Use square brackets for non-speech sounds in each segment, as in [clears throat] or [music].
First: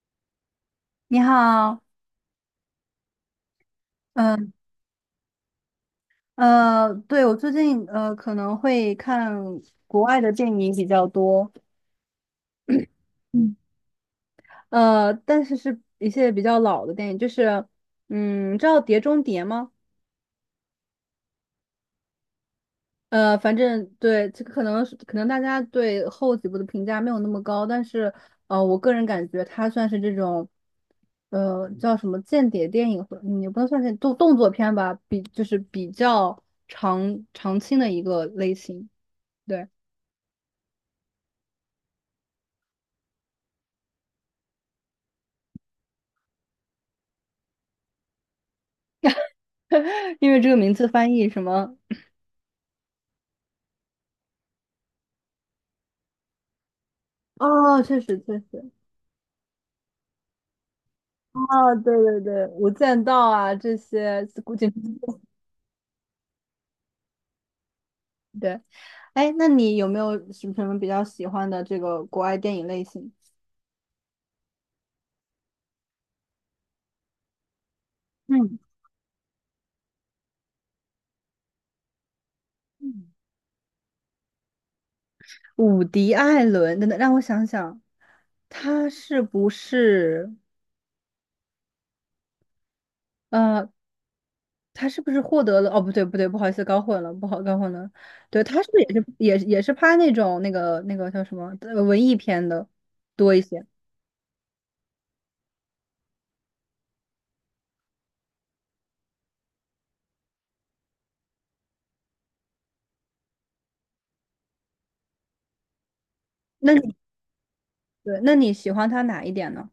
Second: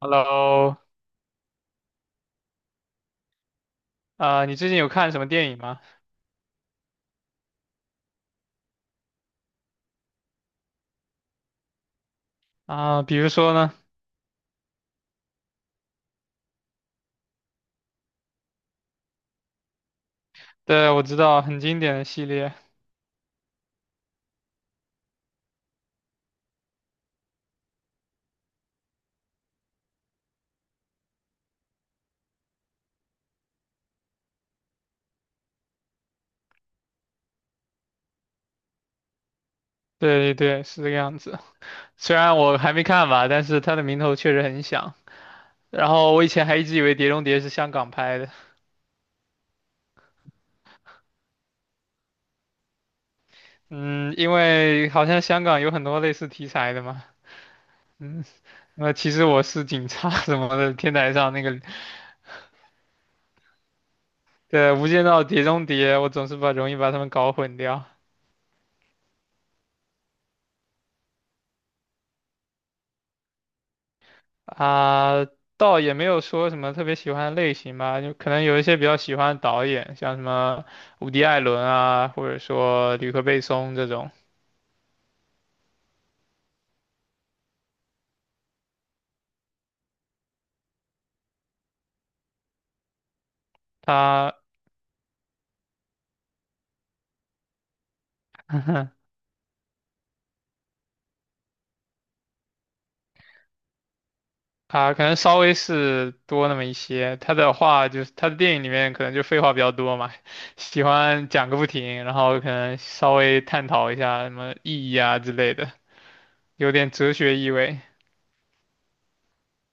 Hello，你好。啊、嗯你最近有看什么电影吗？对，我最近可能会看国外的电影比较多。啊、比如说嗯，呢？但是是一些比较老的电影，就是，你知道《碟中谍》吗？对，我知道很经典的系列，反正对这个可能是可能大家对后几部的评价没有那么高，但是我个人感觉它算是这种，叫什么间谍电影，或也不能算是动作片吧，就是比较长青的一个类型。对。对对对，是这个样子。虽然我还没看吧，但是它的名头确实很响。然后我以前还一直以为《碟中谍》是香港拍的，[laughs] 因为这个名字翻译什么？嗯，因为好像香港有很多类似题材的嘛，哦，确实嗯，确实。那其实我是警察 [laughs] 什么的，[laughs] 天台上那哦，个，对对对，《无间道》啊，这些古对，井，《无间道》《碟中谍》，我总是把容易把他们搞混掉。对。哎，那你有没有什么比较喜欢的这个国外电影类型？啊，倒也没有说什么特别喜欢的类型吧，就可能嗯，有一些比较喜欢的导演，像什么伍迪·艾伦啊，或者说吕克·贝松这种，伍迪·艾伦，等等，让我想想，他是不是呃，他 他是不是获得了？哦，不对，不对，不好意思，搞混了，不好，搞混了。对，他是不是也是 [laughs] 也也是拍那种那个叫什么文艺片的多一些？啊，可能稍微是多那么一些。他的话就是他的电影里面可能就废话比较多嘛，[laughs] 喜欢讲个不停，然后可能稍微探讨一下什么意义啊之类的，有那点哲学意味。对，那你喜欢他哪一点呢？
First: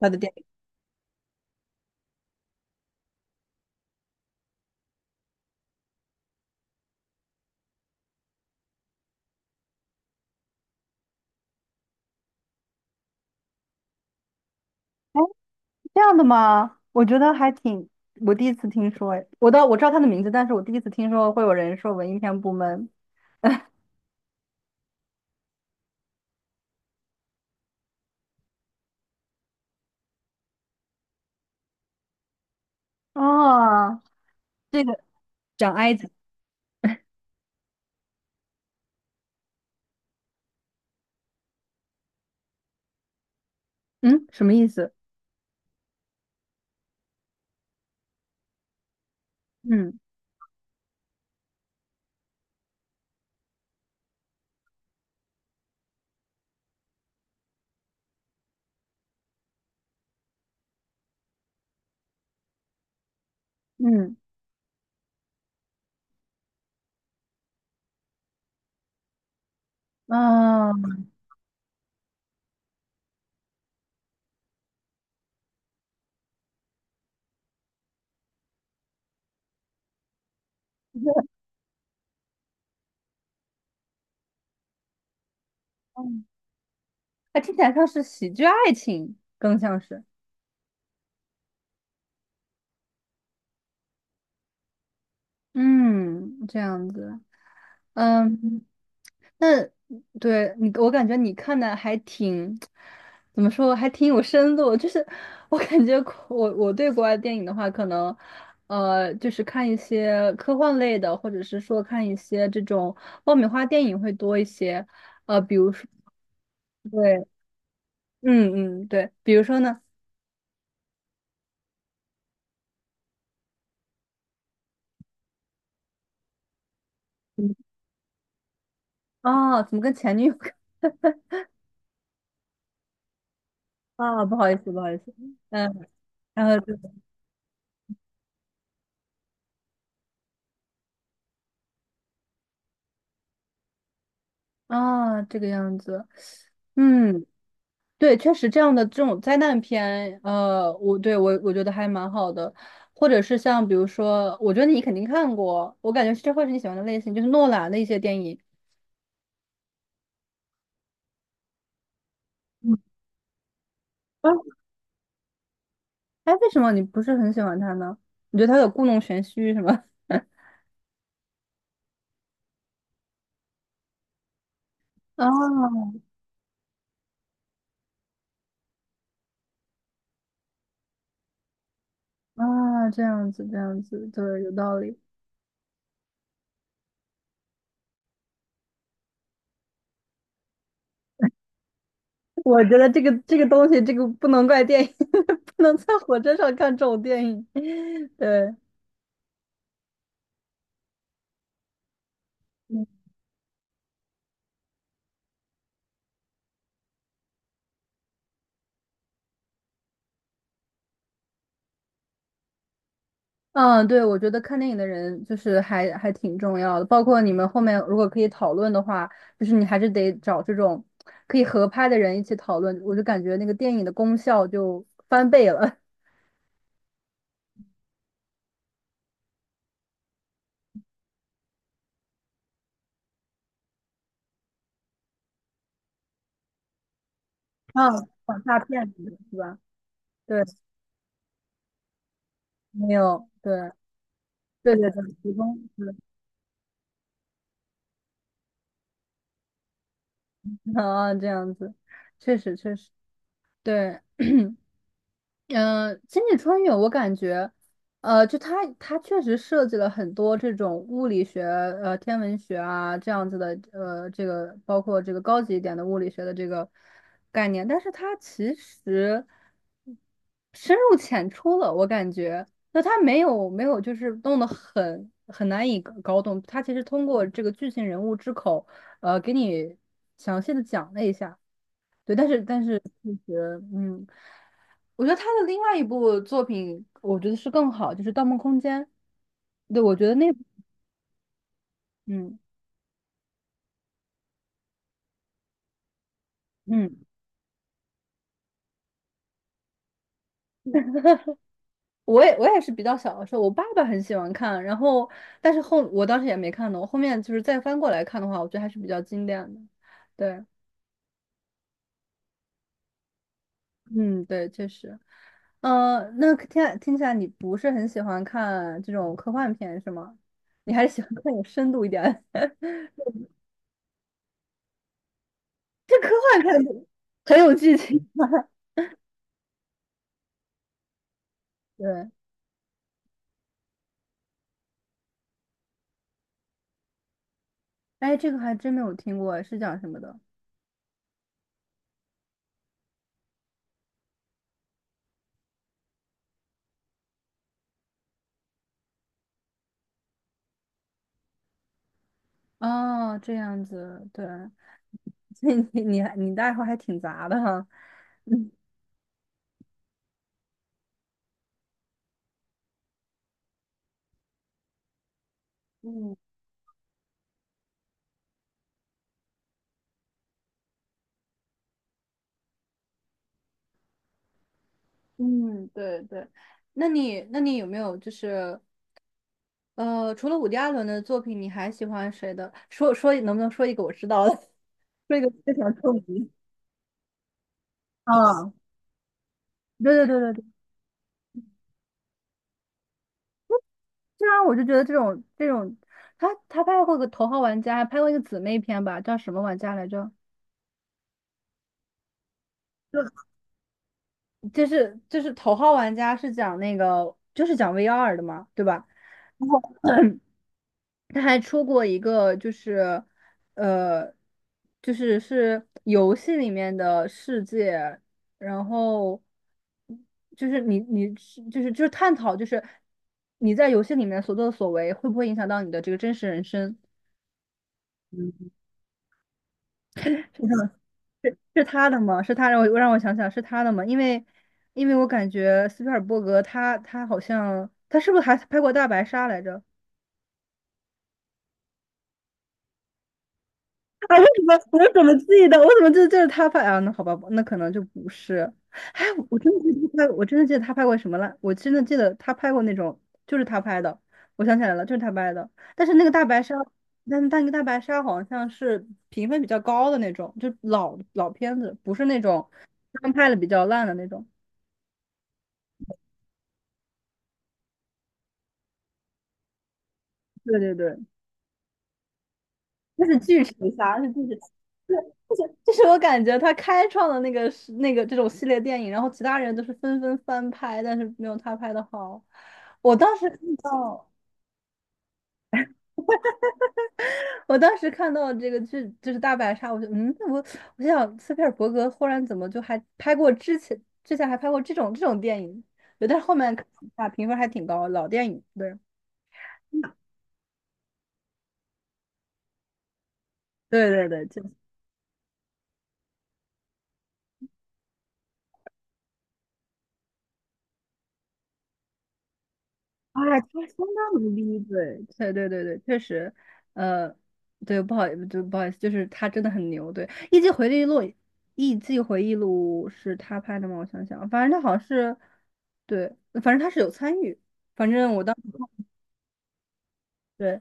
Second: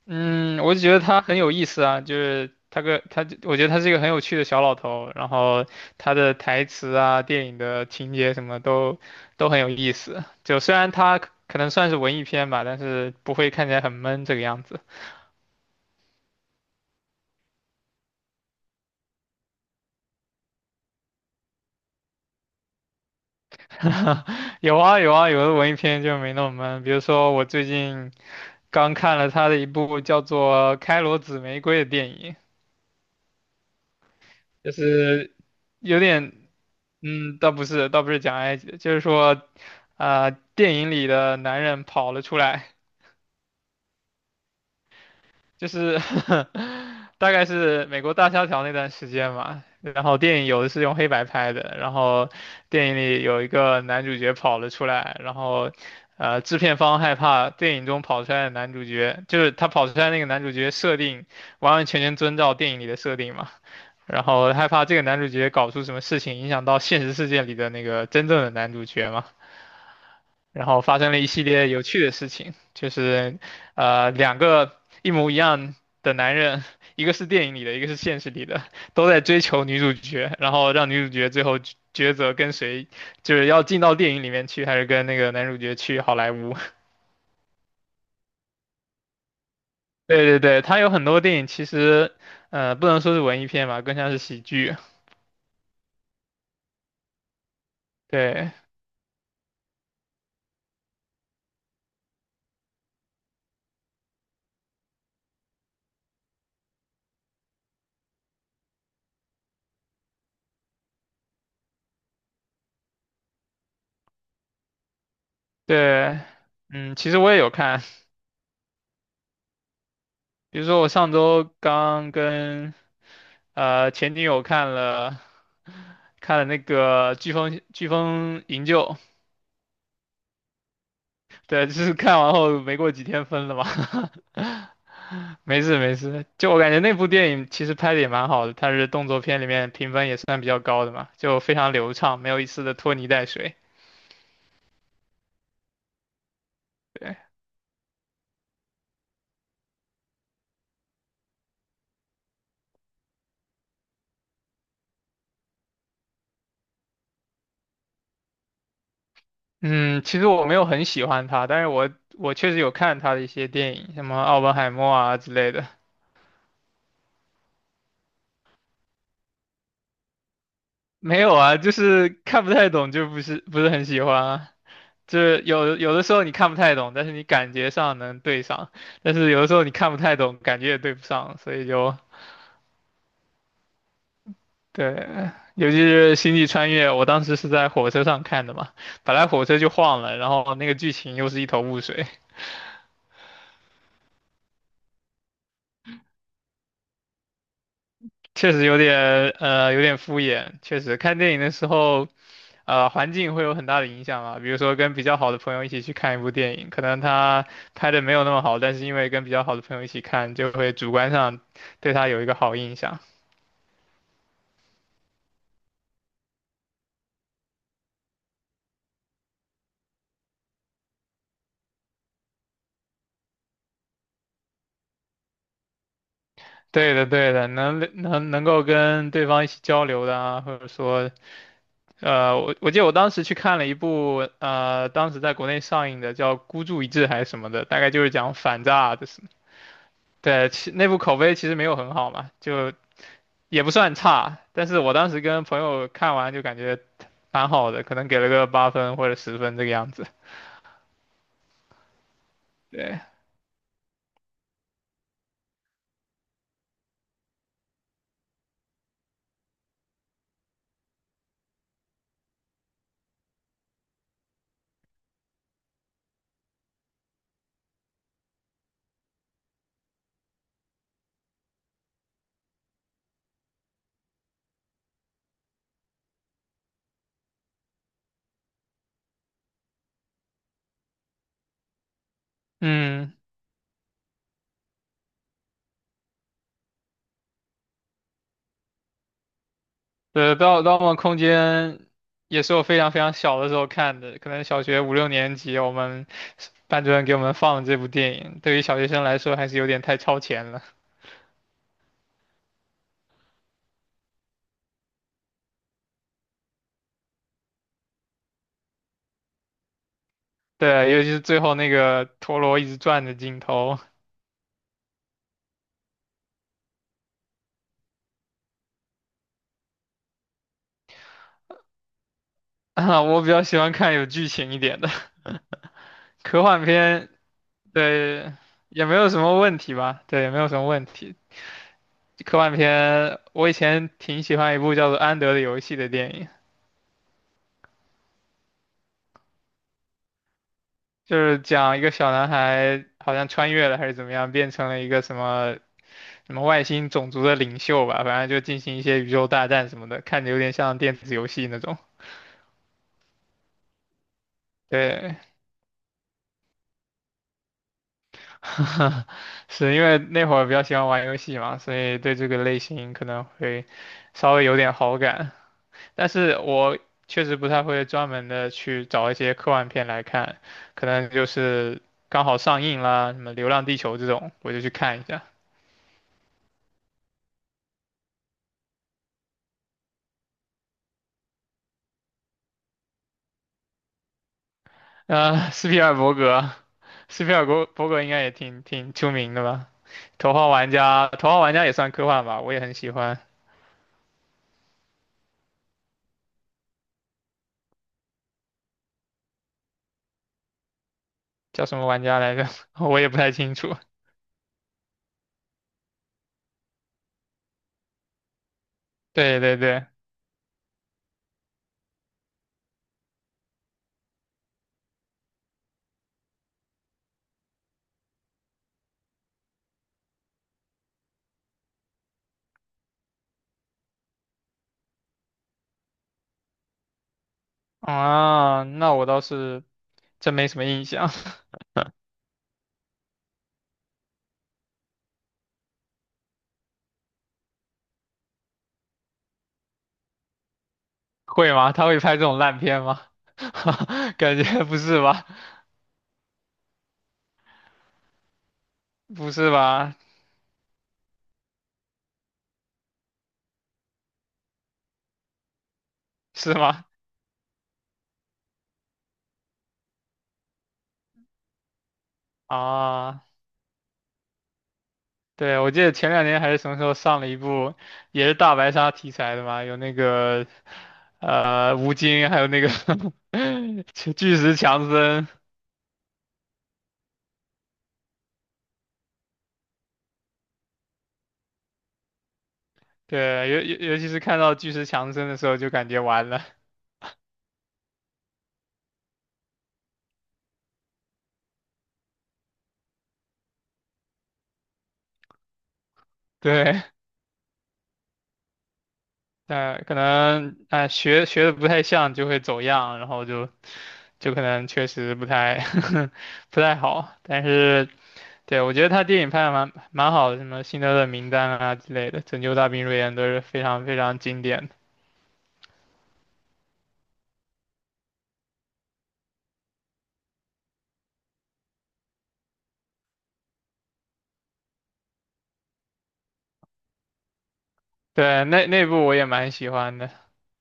他的电影？嗯，我就觉得他很有意思啊，就是他个他，我觉得他是一个很有趣的小老头，然后他的台词啊、电影的情节什么都很有意思。就虽然他可能算是文艺片吧，但是不会看起来很闷这个样子。哎，这样的吗？我觉得还挺，我第一次听说，哎，我知道他的名字，但是我第一次听说会有人说文艺片部门。 [laughs] 有啊有啊，有的文艺片就没那么闷，比如说我最近刚看了他的一部叫做《开罗紫玫瑰》的电影，哦，就这个是讲埃有及？点。嗯，倒不是，倒不是讲埃及的就是说，电影里的男人跑了出来，嗯，什么意思？就是 [laughs] 大概是美国大萧条那段时间嘛。嗯然后电影有的是用黑白拍的，然后电影里有一个男主角跑了出来，然后，制片方害怕电影中跑出来的男主角，就是他跑出来那个男主角设定完完全全遵照电影里的设定嘛，嗯然后害怕这个男主角搞出什么事情影响到现实世界里的那个真正的男主角嘛。然后发嗯，生了一系列有趣的事情，就是两个一模一样的男人，一个是电影里的，一个是现实里的，都在追求女主角，然后让女主角最后抉择跟谁，就是要进到电影里面去，还是跟那个男主角去好嗯莱坞。[laughs] 它 [laughs] 听起来像是喜剧爱情，更像是。对对对，他有很多电影其实不能说是文艺片吧，更像是喜剧。嗯，这样子。嗯。对那对你，我感觉你看的还挺，怎么说，还挺有深度。就是我感觉我对国外电影的话，可能就是看一些科幻类的，或者是说看一些这种爆米花电影会多一些。呃，比如说，对，嗯，其实对。我也有看，嗯对，比如说呢。比如说我上周刚跟前女友看了那个《飓风营救》，啊，哦怎么跟前女友 [laughs] 对，就是看完后没过几天分了嘛。啊？不好意思，不好意思。[laughs] 没事嗯，没事，然就后我感就，觉那部电影其实拍的也蛮好的，它是动作片里面评分也算比较高的嘛，就非常流畅，没有一丝的拖泥带水。啊，这个样子，对，嗯。对，确实这样的这种灾难片。呃，我对我我觉得还蛮好的，或者是像比如说，我觉得你肯定看过，我感觉这会是你喜欢的类型，就是诺兰的一些电影。嗯，其实我没有很喜欢他，但是我确实有嗯，看他的一些电影，什么哎，《奥本海默》啊之类的。哎，为什么你不是很喜欢他呢？你觉得他有故弄玄虚是吗？[laughs] 没有啊，就是看不太懂，就不是不是很喜欢啊。就啊，是有的时候你看不太懂，但是你感觉上能对上；但是有的时候你看不太懂，感觉也对不上，所以就啊，这样子，这样子，对，有道理。对。尤其是《星际穿越》，我当时是在火车上看的嘛，本来火车就晃了，然后那个剧情又是一头雾水，我觉得这个东西，这个不能怪电影，[laughs] 不能在火车上看这种电影。[laughs] 确对，实有点敷衍。确实看电影的时候嗯。环境会有很大的影响啊，比如说跟比较好的朋友一起去看一部电影，可能他拍的没有那么好，但是因为跟比较好的朋友一起看，就会主观上对他有一个好印象。嗯，对，我觉得看电影的人就是还挺重要的，包括你们后面如果可以讨论的话，就是你还是得找这种可以合拍的人一起讨论，我就感觉那个电影的功效就翻倍了。对的，对的，能够跟对方一起交流的啊，或者说，我记得我当时去看了一部，当时在国内上映的叫《孤注一掷》还是什么的，[laughs] 大啊，概就是讲仿大反片诈的子事。是吧？对，对，那部口碑其实没有很好嘛，就没有，也不对，算差，但对是对我对，当时提跟朋供，友对。看完就感觉蛮好的，可能给了个8分或者10分这个样子。[laughs] 啊，这样子，确实确实，对，对。嗯，呃星际穿越我感觉，呃，就它确实设计了很多这种物理学、呃天文学啊这样子的，呃，这个包括这个高级一点的物理学的这个概念，但是它其实深入浅出了，我感觉。那它没有就是弄得很难以搞懂，它其实通过这个剧情人物之口，给你详细的讲了一下，对，但是嗯，其实，嗯。我觉得他的另外一部作品，我觉得是更好，就是《盗梦空间》。对，我觉得那，对，《盗梦空间》嗯也是我非常非常小的时候看的，可能小学五六年级，我们班主嗯，任给我们放这部电影，对于小学生来说还是有点太超前了。我也是比较小的时候，我爸爸很喜欢看，然后但是后我当时也没看懂，我后面就是再翻过来看的话，我觉得还是比较经典的。对，对，尤其是最后那个陀螺一直转的镜头，嗯，对，确实。呃，那听起来听起来你不是很喜欢看这种科幻片是吗？你还是喜欢看有深度一点的。[laughs] 啊，我比较喜欢看有剧情一点的这科幻科片幻片，很有剧情吗？对，也没有什么问题吧，对，也没有什么问题。[laughs] 对。科幻片，我以前挺喜欢一部叫做《安德的游戏》的电影，哎，这个还真没有听过，是讲什么的？就是讲一个小男孩好像穿越了还是怎么样，变成了一个什么什么外星种族的领袖吧，反正就进行一些宇宙大战什么的，看着有点像电子游戏那种。哦，这样子，对。对，[laughs] 所以你的爱好还挺杂的哈。[laughs] 嗯 [laughs] 是因为那会儿比较喜欢玩游戏嘛，所以对这个类型可能会稍微有点好感。但嗯是我确实不太会专门的去找一些科幻片来看，可能就是刚好上映啦，什么《流浪地球》这种，我就去看一下。嗯，对对，那你有没有就是，除了伍迪·艾伦的作品，你还喜欢谁的？说能不能说一个我知道的？[laughs] 说一个非斯常皮著尔伯名。格，斯皮尔伯格 [laughs] 应该也啊，挺出名的吧？对对对对《头对。号玩家》，《头号玩家》也算科幻吧，我也很喜欢。这样我就觉得这种这种，他拍过个《头号玩家》，还拍过一个姊妹片吧，叫什么玩家来着？叫什么玩家来着？[laughs] 我也不就太清楚。就就是《头号玩家》是讲那个就是讲 VR 的嘛，对吧？对对对，他还出过一个，就是，呃，就是是游戏里面的世界，然后就是你是就是探讨，就是你在游戏里面所作所为会不会影响到你的这个真实人生？嗯，啊，那我倒是真没什么印象。是他的吗？是他，让我想想是他的吗？因为因为我感觉斯皮尔伯格他好像他是不是还拍过《大白鲨》来着？[laughs] 会吗？他会拍这种烂片吗？[laughs] 啊！[laughs] 为什感么 觉 [laughs] 不我是怎么吧？记得？我怎么记得这是他拍啊？那好吧，那可能就不是。哎，不我是真的记得吧？他拍，我真的记得他拍过什么了？我真的记得他拍过那种，就是他拍的。我想起来了，就是他拍的。但是那个大 [laughs] 白是鲨，吗？但那个大白鲨好像是评分比较高的那种，就老片子，不是那种刚啊，拍的比较烂的那种。对，我记得前两年还是什么时候上了一部，也是大白鲨题材的嘛，有那个对对对，吴京，还有那个 那是巨齿 [laughs] 鲨，是巨巨巨齿。石强就是森，就是我感觉他开创的那个是那个这种系列电影，然后其他人都是纷纷翻拍，但是没有他拍的好。我当时看对，尤尤尤到，其是看到巨石强森的时候，就感觉完了，我当时看到这个剧就是大白鲨，我就嗯，我我想斯皮尔伯格忽然怎么就还拍过之前还拍过这种电影，对，但是后面看对，一下评分还挺高，老电影，对可能哎、学的不太像就会走样，然后就对对对，就可就能确实不太 [laughs] 不太好。但是对我觉得他电影拍的蛮好的，什么《辛德勒名单》啊之类的，《拯救大兵瑞恩》哎都是他非常相非常当努经力，典的。对，对对对对，确实，呃，对，不好，不好意思，就是他真的很牛，对，《艺伎回忆录》，《艺伎回忆录》是他拍的吗？我想想，反正他好像是，对，反正他是有参与，反正我当对，时，那部我也蛮喜欢的，对，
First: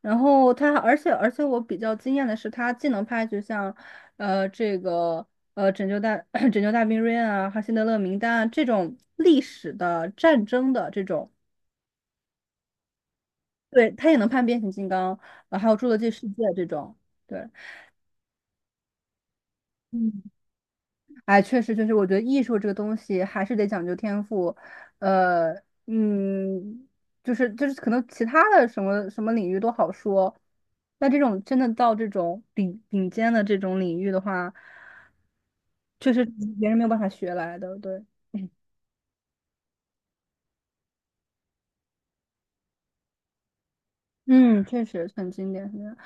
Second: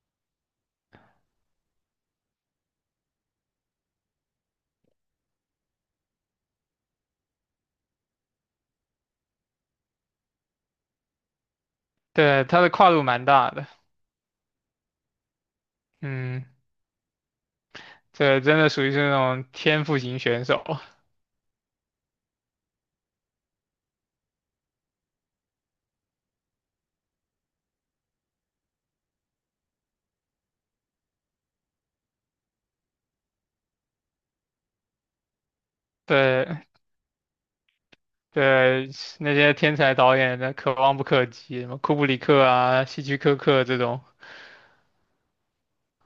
然后他，而且我比较惊艳的是，他既能拍，就像，呃，这个。呃，拯救大 [clears throat] 拯救大兵瑞恩啊，还有辛德勒名单啊，这种历史的战争的这种。对，他的跨度蛮大的。对，他也能判变形金刚，呃，还有《侏罗纪世界》嗯，这种。对，这真的属于是那种天赋型嗯，选手。哎，确实，确实，我觉得艺术这个东西还是得讲究天赋，呃，嗯，就是，可能其他的什么领域都好说，那这种真的到这种顶尖的这种领域的话，确实对别人没有办法学来的。对，对，那些天才导演的可望不可及，什么库布里克啊、希区柯克这种。嗯，确实很经典，很经典。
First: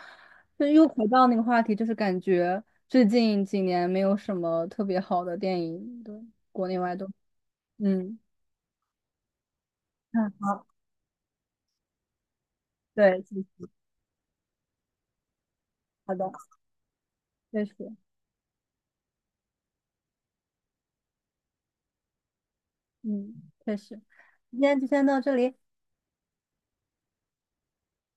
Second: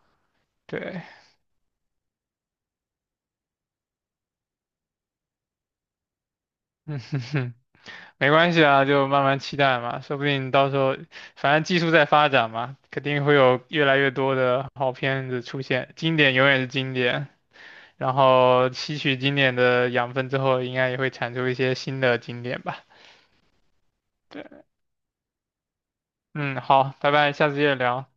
就又对，回到那个话题，就是感觉最近几年没有什么特别好的电影，对，国内 [laughs] 外嗯都，哼哼，嗯，没关系啊，就慢慢期待嘛，说不嗯，定好，到时候，反正技术在发展嘛，肯对，定会有嗯，越来越多的好片子出现，好经的，典永远是经典，确实，然后吸取经典的养分之后，应该也会产出一些新的经典吧。嗯，确实，今对，天就先到这里。嗯，好，拜拜，下次接着聊。